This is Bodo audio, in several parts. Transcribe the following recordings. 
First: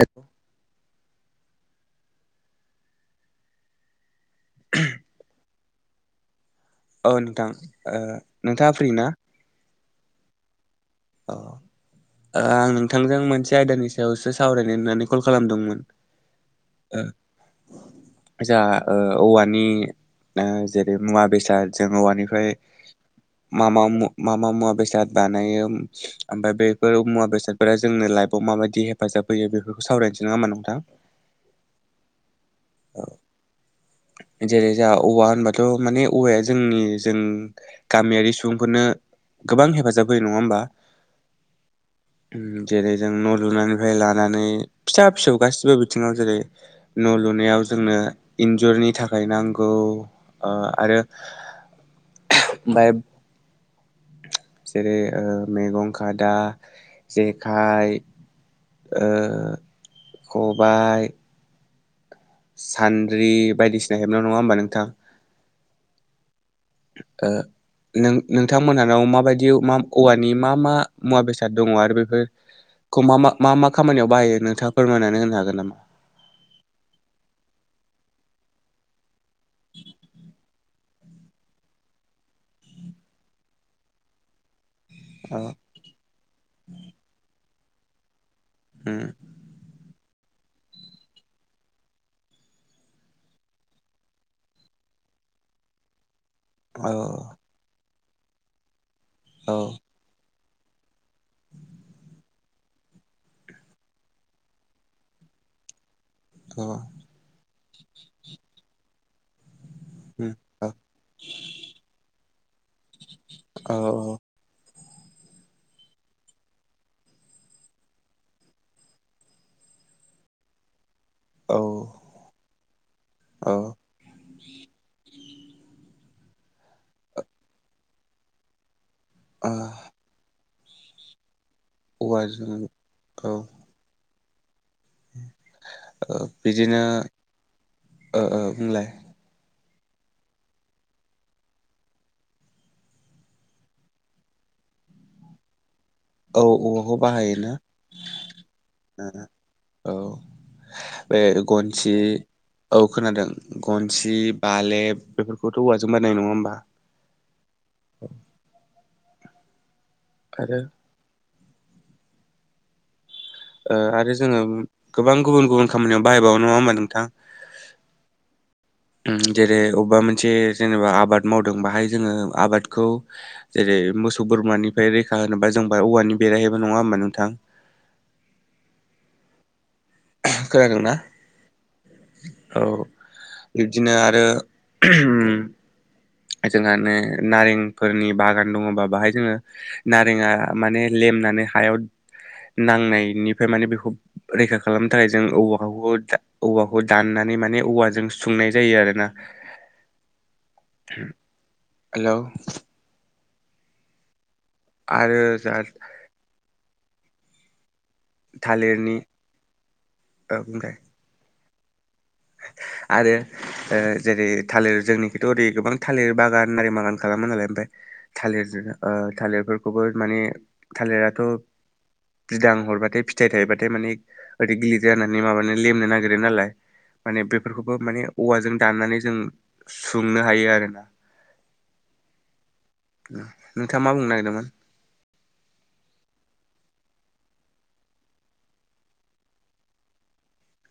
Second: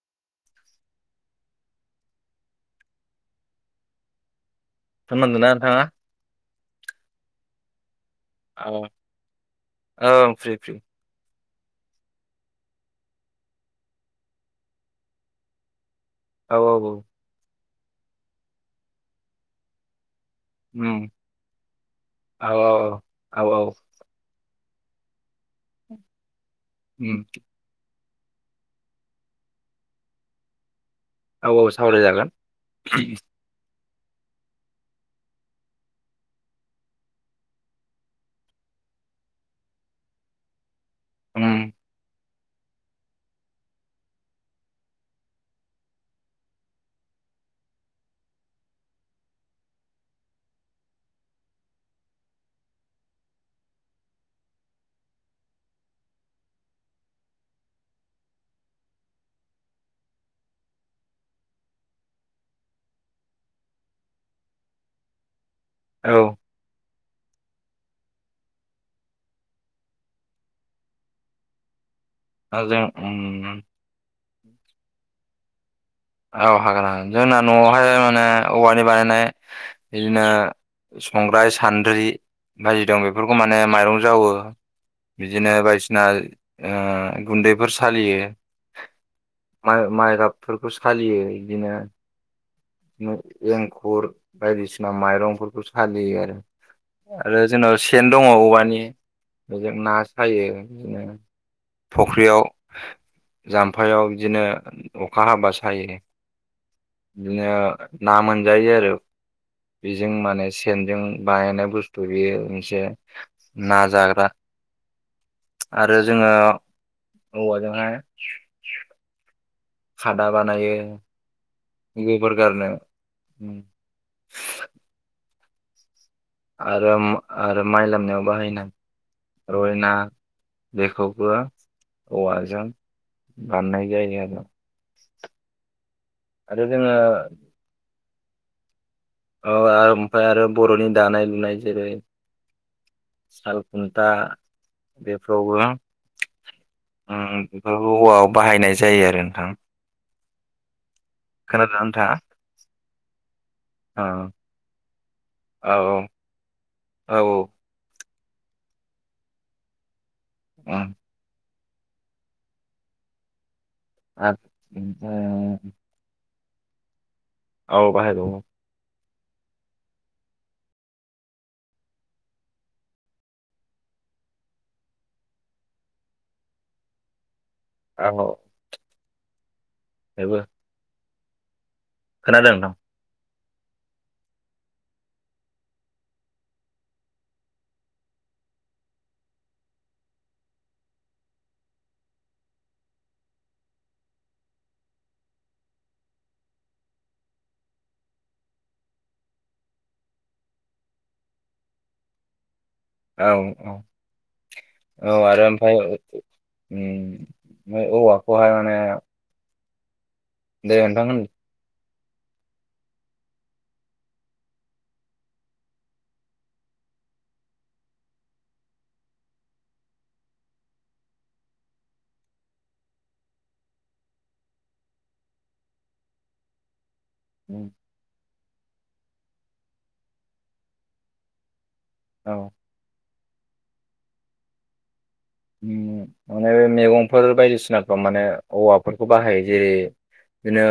हेल' खोनादोना नोंथांआ? औ नोंथां ओ। नोंथाङा औ फ्रि ना औ फ्रि फ्रि। अ आं नोंथांजों मोनसे आयदानि सायावसो सावरायनो होननानै कल खालामदोंमोन। औ औ। आसा ओ औवानि ओ जेरै उम मुवा बेसाद जों औवानिफ्राय औ औ मा औ मा मा मुवा बेसाद बानाय ओमफ्राय बेफोर उम मुवा बेसादफोरा जोंनो माबायदि हेफाजाब होयो बेफोरखौ सावरायनोसै नामा नोंथां? औ औ सावरायजागोन। [inaudible] जेरै जों औवा होनबाथ' माने औवाया जोंनि जों गामियारि सुबुंफोरनो गोबां हेफाजाब होयो नङा होमबा? ओम। जेरै जों न लुनायनिफ्राय लानानै फिसा फिसौ गासिबो बिथिङाव जेरै न लुनायाव जोंनो इन्जुरनि थाखाय नांगौ आरो ओहो आमफ्राय [inaudible] जेरै ओ मैगं खादा, जेखाइ ओ खबाय सान्द्रि बायदिसिना हेबनायाव नङा होमबा नोंथां? औ। आ नों नोंथांमोनहानाव माबायदि औवानि मा मा मुवा बेसाद दङ आरो ब बे औ जों मा मा उम मा खामानियाव बाहायो नोंथाङा फोरमायनानै होनो हागोन नामा? औ हागोन हागोन जोंना नआवहाय माने औवानि बानायनाय बिदिनो संग्राइ, सान्द्रि बायदि दं बेफोरखौ माने माइरं जावो। अ बिदिनो बायदिसिना ओ गुन्दैफोर सालियो उम माइ गाबफोरखौ सालियो। बिदिनो बिदि एंखुर बायदिसिना माइरंफोरखौ सालियो आरो। औ आरो जोंनाव सेन दङ औवानि औ बेजों ना सायो। बिदिनो फुख्रियाव जामफायाव बिदिनो अखा हाबासो सायो औ बिदिनो ना मोनजायो आरो। बेजों उम माने औ सेनजों बानायनाय बुस्थु बेयो मोनसे औ ना जाग्रा [inaudible] आरो जोङो औवाजोंहाय खादा बानायो। औ बेगर गारनो औ आरो आरो माइ लामनायाव बाहायनाय ओ रयना बेखौबो औवाजों औ बाननाय जायो आरो। [inaudible] आरो बिदिनो जोङो ओ ओ बुंलाय। औ ओमफ्राय आरो बरनि दानाय लुनाय जेरै साल खुन्था बेफोरावबो औ औवाखौ बाहायोना बे औवायाव बाहायनाय जायो आरो नोंथां। औ बे खोनादोंना गनसि नोंथाङा? औ खोनादों औ गनसि बालेब बेफोरखौथ औ औवाजों बायनाय नङा होमबा? औ। [inaudible] आरो उम ओ आरो जोङो गोबां गुबुन गुबुन खामानियाव बाहायबावो नङा होमबा नोंथां? औ बाहाय बावो । जेरै अबबा मोनसे जेनेबा आबाद मावदों बाहाय जोङो आबादखौ जेरै मोसौ बोरमानिफ्राय रैखा होनोबा जेनबा औवानि बेरायहैबो नङा होमबा नोंथां? औ औ । खोनादोंना? खोनादों नोंथां औ बिबदिनो आरो जोंहानो नारेंफोरनि बागान दङबा बाहाय जोङो नारेंआ माने लेम नानै हायाव नांनायनिफ्राय माने बेखौ रैखा खालामनो थाखाय जों औवा औवाखौ दानना नै माने औवाजों सुंनाय जायो आरोना । हेलौ औ औ औ आरो ओमफ्राय ओम म औवाखौ'हाय माने थालिरनि ओमफ्राय दे नोंथां होन । [inaudible] आरो ओ जेरै थालिर जोंनिखथ' ओरै गोबां थालिर बागान आरि बागान खालामो नालाय ओ ओमफ्राय थालिर ओ थालिरफोरखौबो माने थालिराथ' बिदां हरबाथाय फिथाइ थायोबाथाय माने ओरै गिलिर जानानै माबानानै लेमनो नागिरो नालाय माने बेफोरखौबो माने औवाजों दाननानै जों सुंनो हायो आरो ना । औ । नोंथाङा मा बुंनो नागिरदोंमोन? ओम माने बे मैगंफोर बायदिसिना माने औवाफोरखौ बाहायो जेरै बिदिनो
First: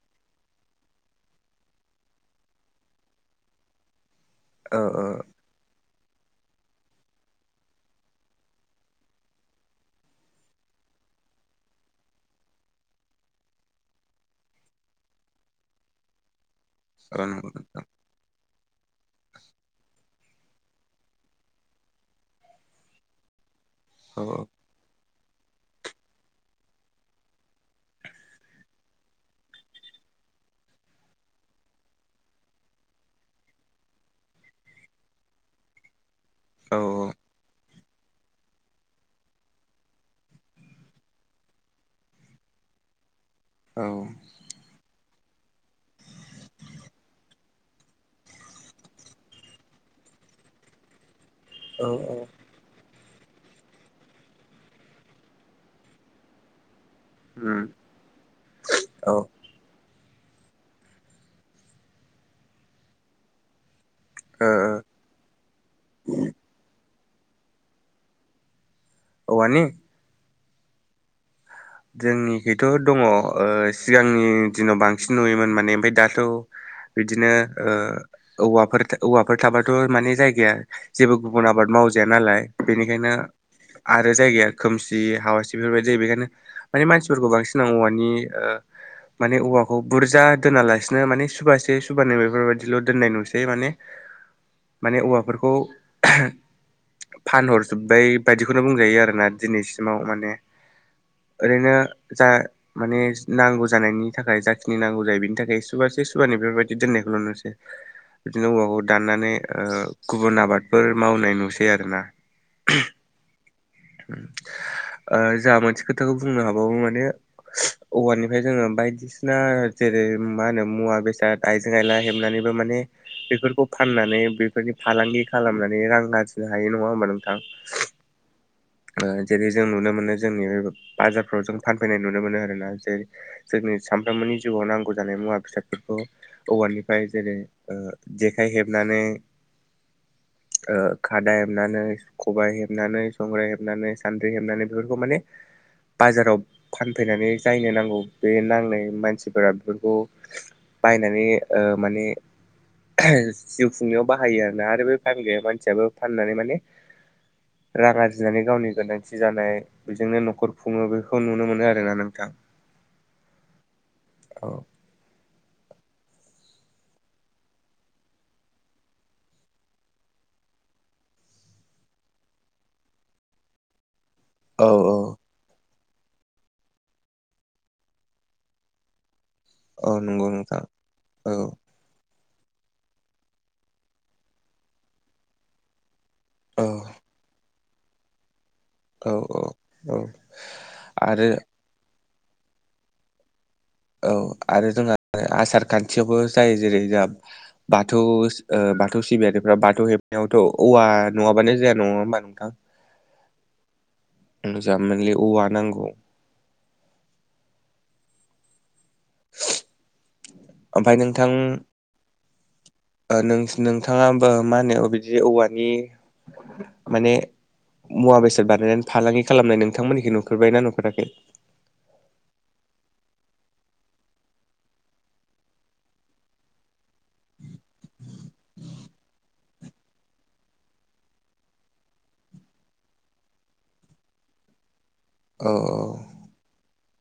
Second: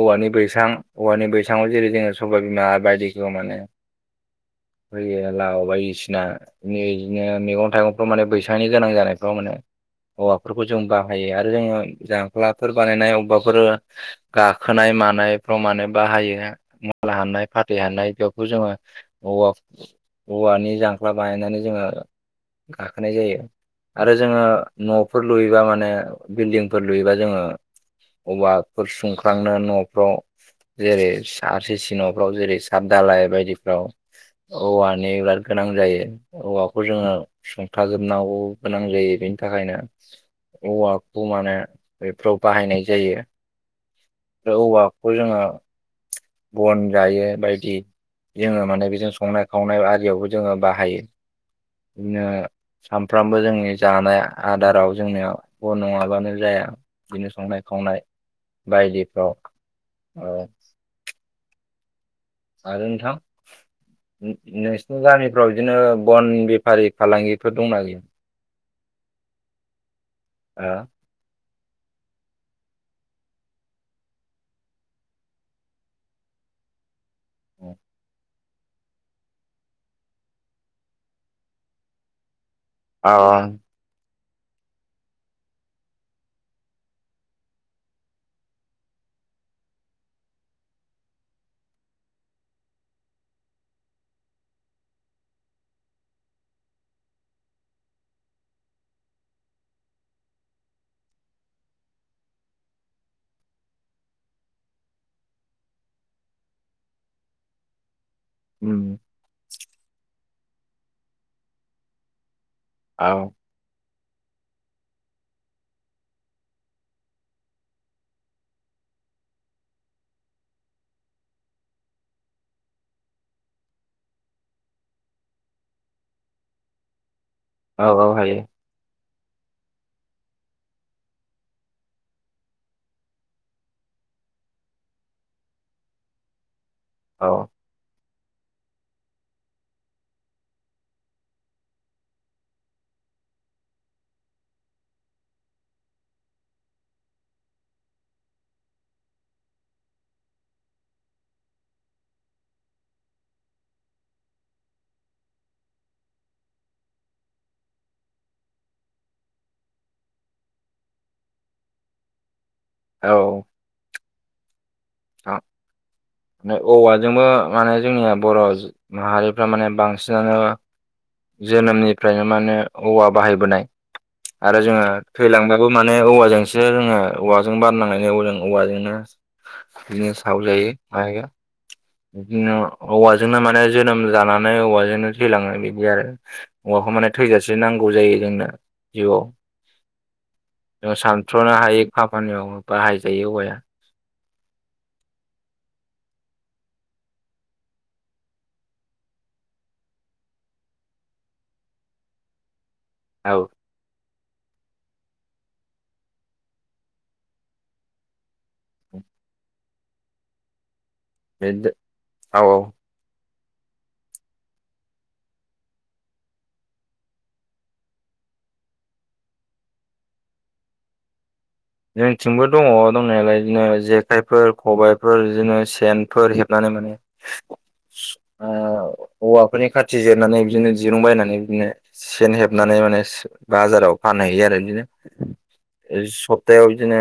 औवानि बैसां औवानि बैसाङाव जेरै जोङो सइबा बिमा बायदिखौ मोनो । औ औ फैयो लाव बायदिसिना बिदिनो मैगं थाइगंफोर माने बैसांनि गोनां जानायफ्राव मोनो औवाफोरखौ जों बाहायो आरो जोङो जाख्लाफोर बानायनाय अबेबाफोर गाखोनायाव मानायफ्राव माने बाहायो मुला औ हानाय नंगौ फाथै नोंथां हानाय बेखौ जोङो औ औवानि जांख्ला बानायनानै जोङो गाखोनाय जायो आरो औ जोङो न' फोरफोर लुयोबा माने बिल्डिंफोर लुयोबा जोङो अबाफोर सुंख्रांनो न'फ्राव जेरै सासि सि न'फ्राव जेरै सात दालाय बायदिफ्राव औवानि बिराद गोनां जायो औ औवाखौ जोङो संथाजोबनांगौ गोनां जायो बेनि थाखायनो औवाखौ माने बेफ्राव बाहायनाय जायो । औ । बे खौ जोङो बन जायो बायदि जोङो माने बेजों संनाय खावनाय आरियावबो जोङो बाहायो । औ बिदिनो औ सामफ्राम सोमबो जोंनि जानाय आदाराव जोंनि बे नङाबानो जाया । बिदिनो संनाय उम खावनाय औ बायदिफ्राव ओ आरो नोंथां ओ नोंसिनि गामिफ्राव बिदिनो बन बेफारि फालांगिफोर दंना गैया? औवानि? ओ । जोंनिखैथ' दङ ओ सिगांनि दिनाव बांसिन नुयोमोन माने ओमफ्राय दाथ' बिदिनो ओ औवाफोर औवाफोर थाबाथ' माने जायगाया जेबो गुबुन आबाद मावजाया नालाय अ बेनिखायनो आरो जायगाया खोमसि हावासि बेफोरबायदि बेखायनो मानि मानसिफोरखौ बांसिन औवानि ओ माने औवाखौ बुरजा दोनालासिनो माने सुबबासे सुबबानैल बेफोरबायदिल' दोननाय नुसै माने माने औवाफोरखौ। फानहरजोब्बाय बायदिखौनो बुंजायो आरोना दिनैसिमाव माने। ओरैनो जा माने नांगौ जानायनि थाखाय जाखिनि नांगौ जायो बेनि थाखाय सुबबासे सुबा। नै बेबायदि दोननायखौ नुनोमोनसै। बिदिनो औवाखौ उम दाननानै गुबुन आबादफोर मावनाय नुसै आरोना औ। जोहा मोनसे खोथाखौ बुंनो हाबावो माने। औवानिफ्राय जोङो बायदिसिना जेरै मा होनो मुवा बेसाद आइजें आइला हेबनानै। माने बेफोरखौ फाननानै बेफोरनि फालांगि खालामनानै रां आरजिनो हायो नङा होनबा नोंथां। औ औ हायो। जेरै जों नुनो मोनो जोंनि बे बाजारफ्राव जों फानफैनाय नुनो मोनो आरोना ज जों। सानफ्रामबोनि जिउआव नांगौ जानाय मुवा बेसादफोरखौ औवानिफ्राय जेरै औ ओ जेखाइ हेबनानै ओ खादा हेबनानै खबायाइ हेबनानै संग्राय हेब हेबनानै सान्द्रि हेबनानै बेफोरखौ माने बाजाराव फानफैनानै जायनो नांगौ बे नांनाय मानसिफोरा बेफोरखौ बायनानै ओ माने जिउ खुंनायाव बाहायो आरोना आरो बे फानग्राया मानसियाबो फाननानै माने रां आर जिनानै गावनि गोनांथि जानाय बेजोंनो न'खर खुङो बेखौ नुनो मोनो आरोना नोंथां औ औ अ बे औवाजोंबो माने जोंनिया बर' माहारिफ्रा माने बांसिनानो जोनोमनिफ्रायनो माने औवा बाहायबोनाय आरो औ जोङो औ थैलांगबानो बो माने औवाजोंसो जोङो औवाजों बारनांनो औाजों औवाजोंनो औ बि नंगौ साव नोंथां जायो मायो औ बिदिनो औवाजोंनो माने जोनोम जानानै औवाजोंनो थैलाङो बिदि आरो औ हौवाखौ माने थैजासे नांगौ जायो जोंनो औ जिउआव औ औ जों आरो सानथ्र'नो हायि खामानियाव बाहायजायो औवाया औ आरो जोंहा आसार खान्थियावबो जायो जेरै जों बाथौ ओ बाथौ सिबियारिफ्रा बाथौ हेबनायावथ' औवा नङाबानो जाया नङा होमबा नोंथां औ मोजां मोनलै औवा नांगौ ओमफ्राय नोंथां बे औ औ ओ नोंथाङा मा होनो बिदि औवानि माने मुवा बेसाद बानायनानै फालांगि खालामनाय नोंथांमोननिखौ नुफेरबाय ना नुफेराखै जोंनिथिंबो दङ दंनायालाय बिदिनो जेखाइफोर खबायफोर बिदिनो सेनफोर हेबनानै माने आ औवा फोरनि खाथि जिरनानै बिदिनो दिरुं बायनानै बिदिनो सेन हेबनानै माने बाजाराव फानहैयो आरो बिदिनो औ औ औ बिदिनो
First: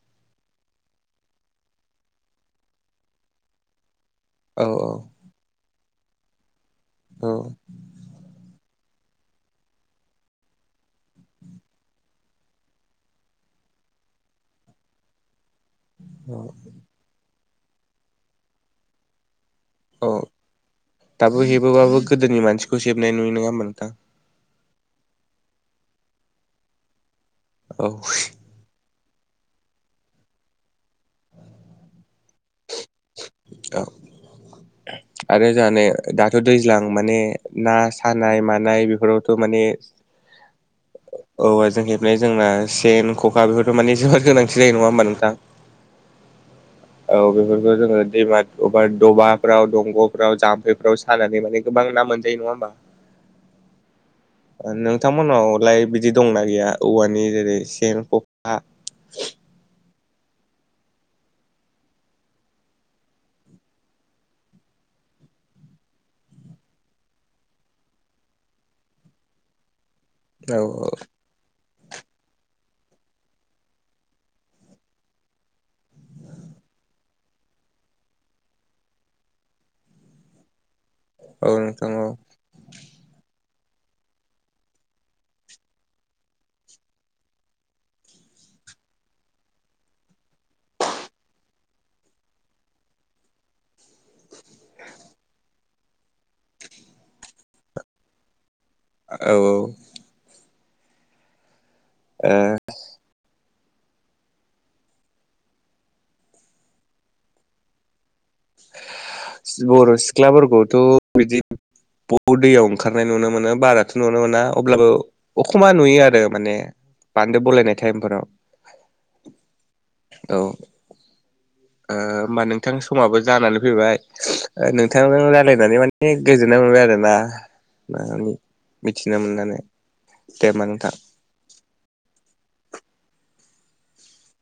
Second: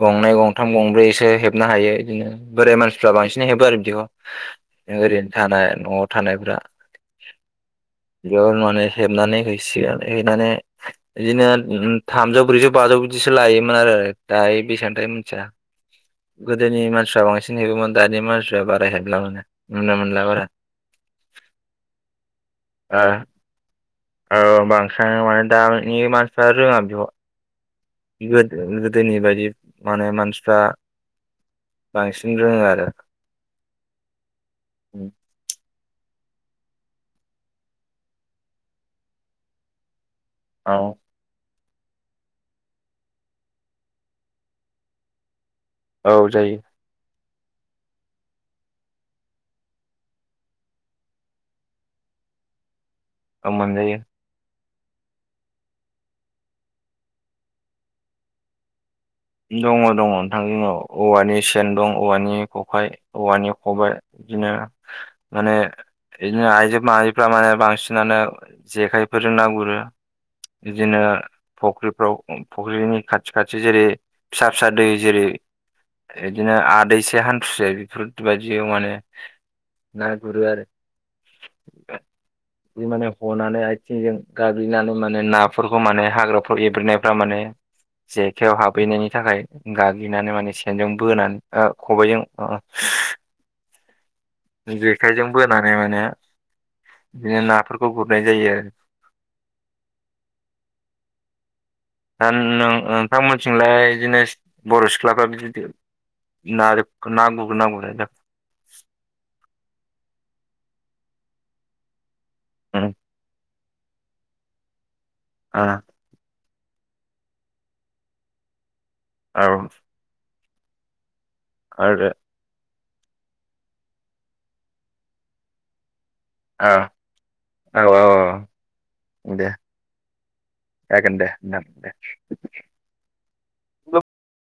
गंनै गंथाम गंब्रैसो हेबनो हायो बिदिनो बोराइ मानसिफ्रा बांसिनै हेबो आरो बिदिखौ औ ओरैनो थानाय न'आव थानायफ्रा औ बेयाव माने हेबनानै हैसिगोन हैनानै बिदिनो थामजौ ब्रैजौ बाजौ बिदिसो लायोमोन आरो दायो बेसेबां लायो मिथिया औ गोदोनि मानसिफ्रा बांसिन हेबोमोन दानि मानसिफ्रा बारा हेबला नुनो औ मोनला बारा दाबो हेबोबाबो गोदोनि मानसिखौ ओ हेबनाय नुयो नङा मोनथां औ बांसिनानो माने दानि मानसिफ्रा रोङाथ' औ गोदो गोदोनि बायदि माने मानसिफ्रा बांसिन रोङो आरो औ आरो जाने दाथ' दैज्लां माने ना सानाय मानाय बेफोरावथ' माने औ। औवाजों हेबनाय जोंना सेन खखा बेफोरथ' माने जोबोद गोनांथि जायो नङा होमबा नोंथां। औ जायो। औ बेफोरखौ जोङो दैमा अबा दबाफ्राव दंग'फ्राव जाम्फैफ्राव सानानै माने गोबां ना मो मोनजायो नङाहोमबा। औ मोनजायो। ओ नोंथांमोनावलाय बिदि दंना गैया औवानि जेरै सेन खखा? दङ दङ नोंथां जोंनाव औवानि सेन दं औवानि खखाइ औवानि खबाइ। बिदिनो माने बिदिनो आइजो माहारिफ्रा माने बांसिनानो जेखाइफोरजों ना गुरो। औ। फख्रिफ्राव फख्रिनि खाथि खाथि जेरै फिसा फिसा दै जेरै बिदिनो आदैसे हान्थुसे बेफोरबायदियाव माने ना गुरो आरो औ नोंथां औ बे माने हनानै थिंजों गाब्लिनानै माने नाफोरखौ माने हाग्राफोर एब्रेनायफ्रा माने जेखायाव हाब फैनायनि थाखाय गाग्लिनानै माने सेनजों बोनानै खबायजों ओ, जेखाइजों बोनानै माने बिदिनो नाफोरखौ गुरनाय जायो आरो। औ ओ दा नोंथांमोनथिंलाय बिदिनो बर' सिख्लाफ्रा बि नारोफ ना गुरगोना गुरा जाखो? बर' सिख्लाफोरखौथ' बिदि औ दैयाव औ ओंखारनाय नुनो मोनो बाराथ' नुनो मोना अब्लाबो अखमा नुयो आरो माने बान्दो बलायनाय टाइमफोराव औ। औ, ओ, औ होमबा नों नोंथां समाबो जानानै फैबाय नोंथांजों रायालायनानै मा ए गोजोननाय मोनबाय आरोना औ म मिथिनो औ दे मोननानै। दे होमबा नोंथां जागोन नोंथां दे दे।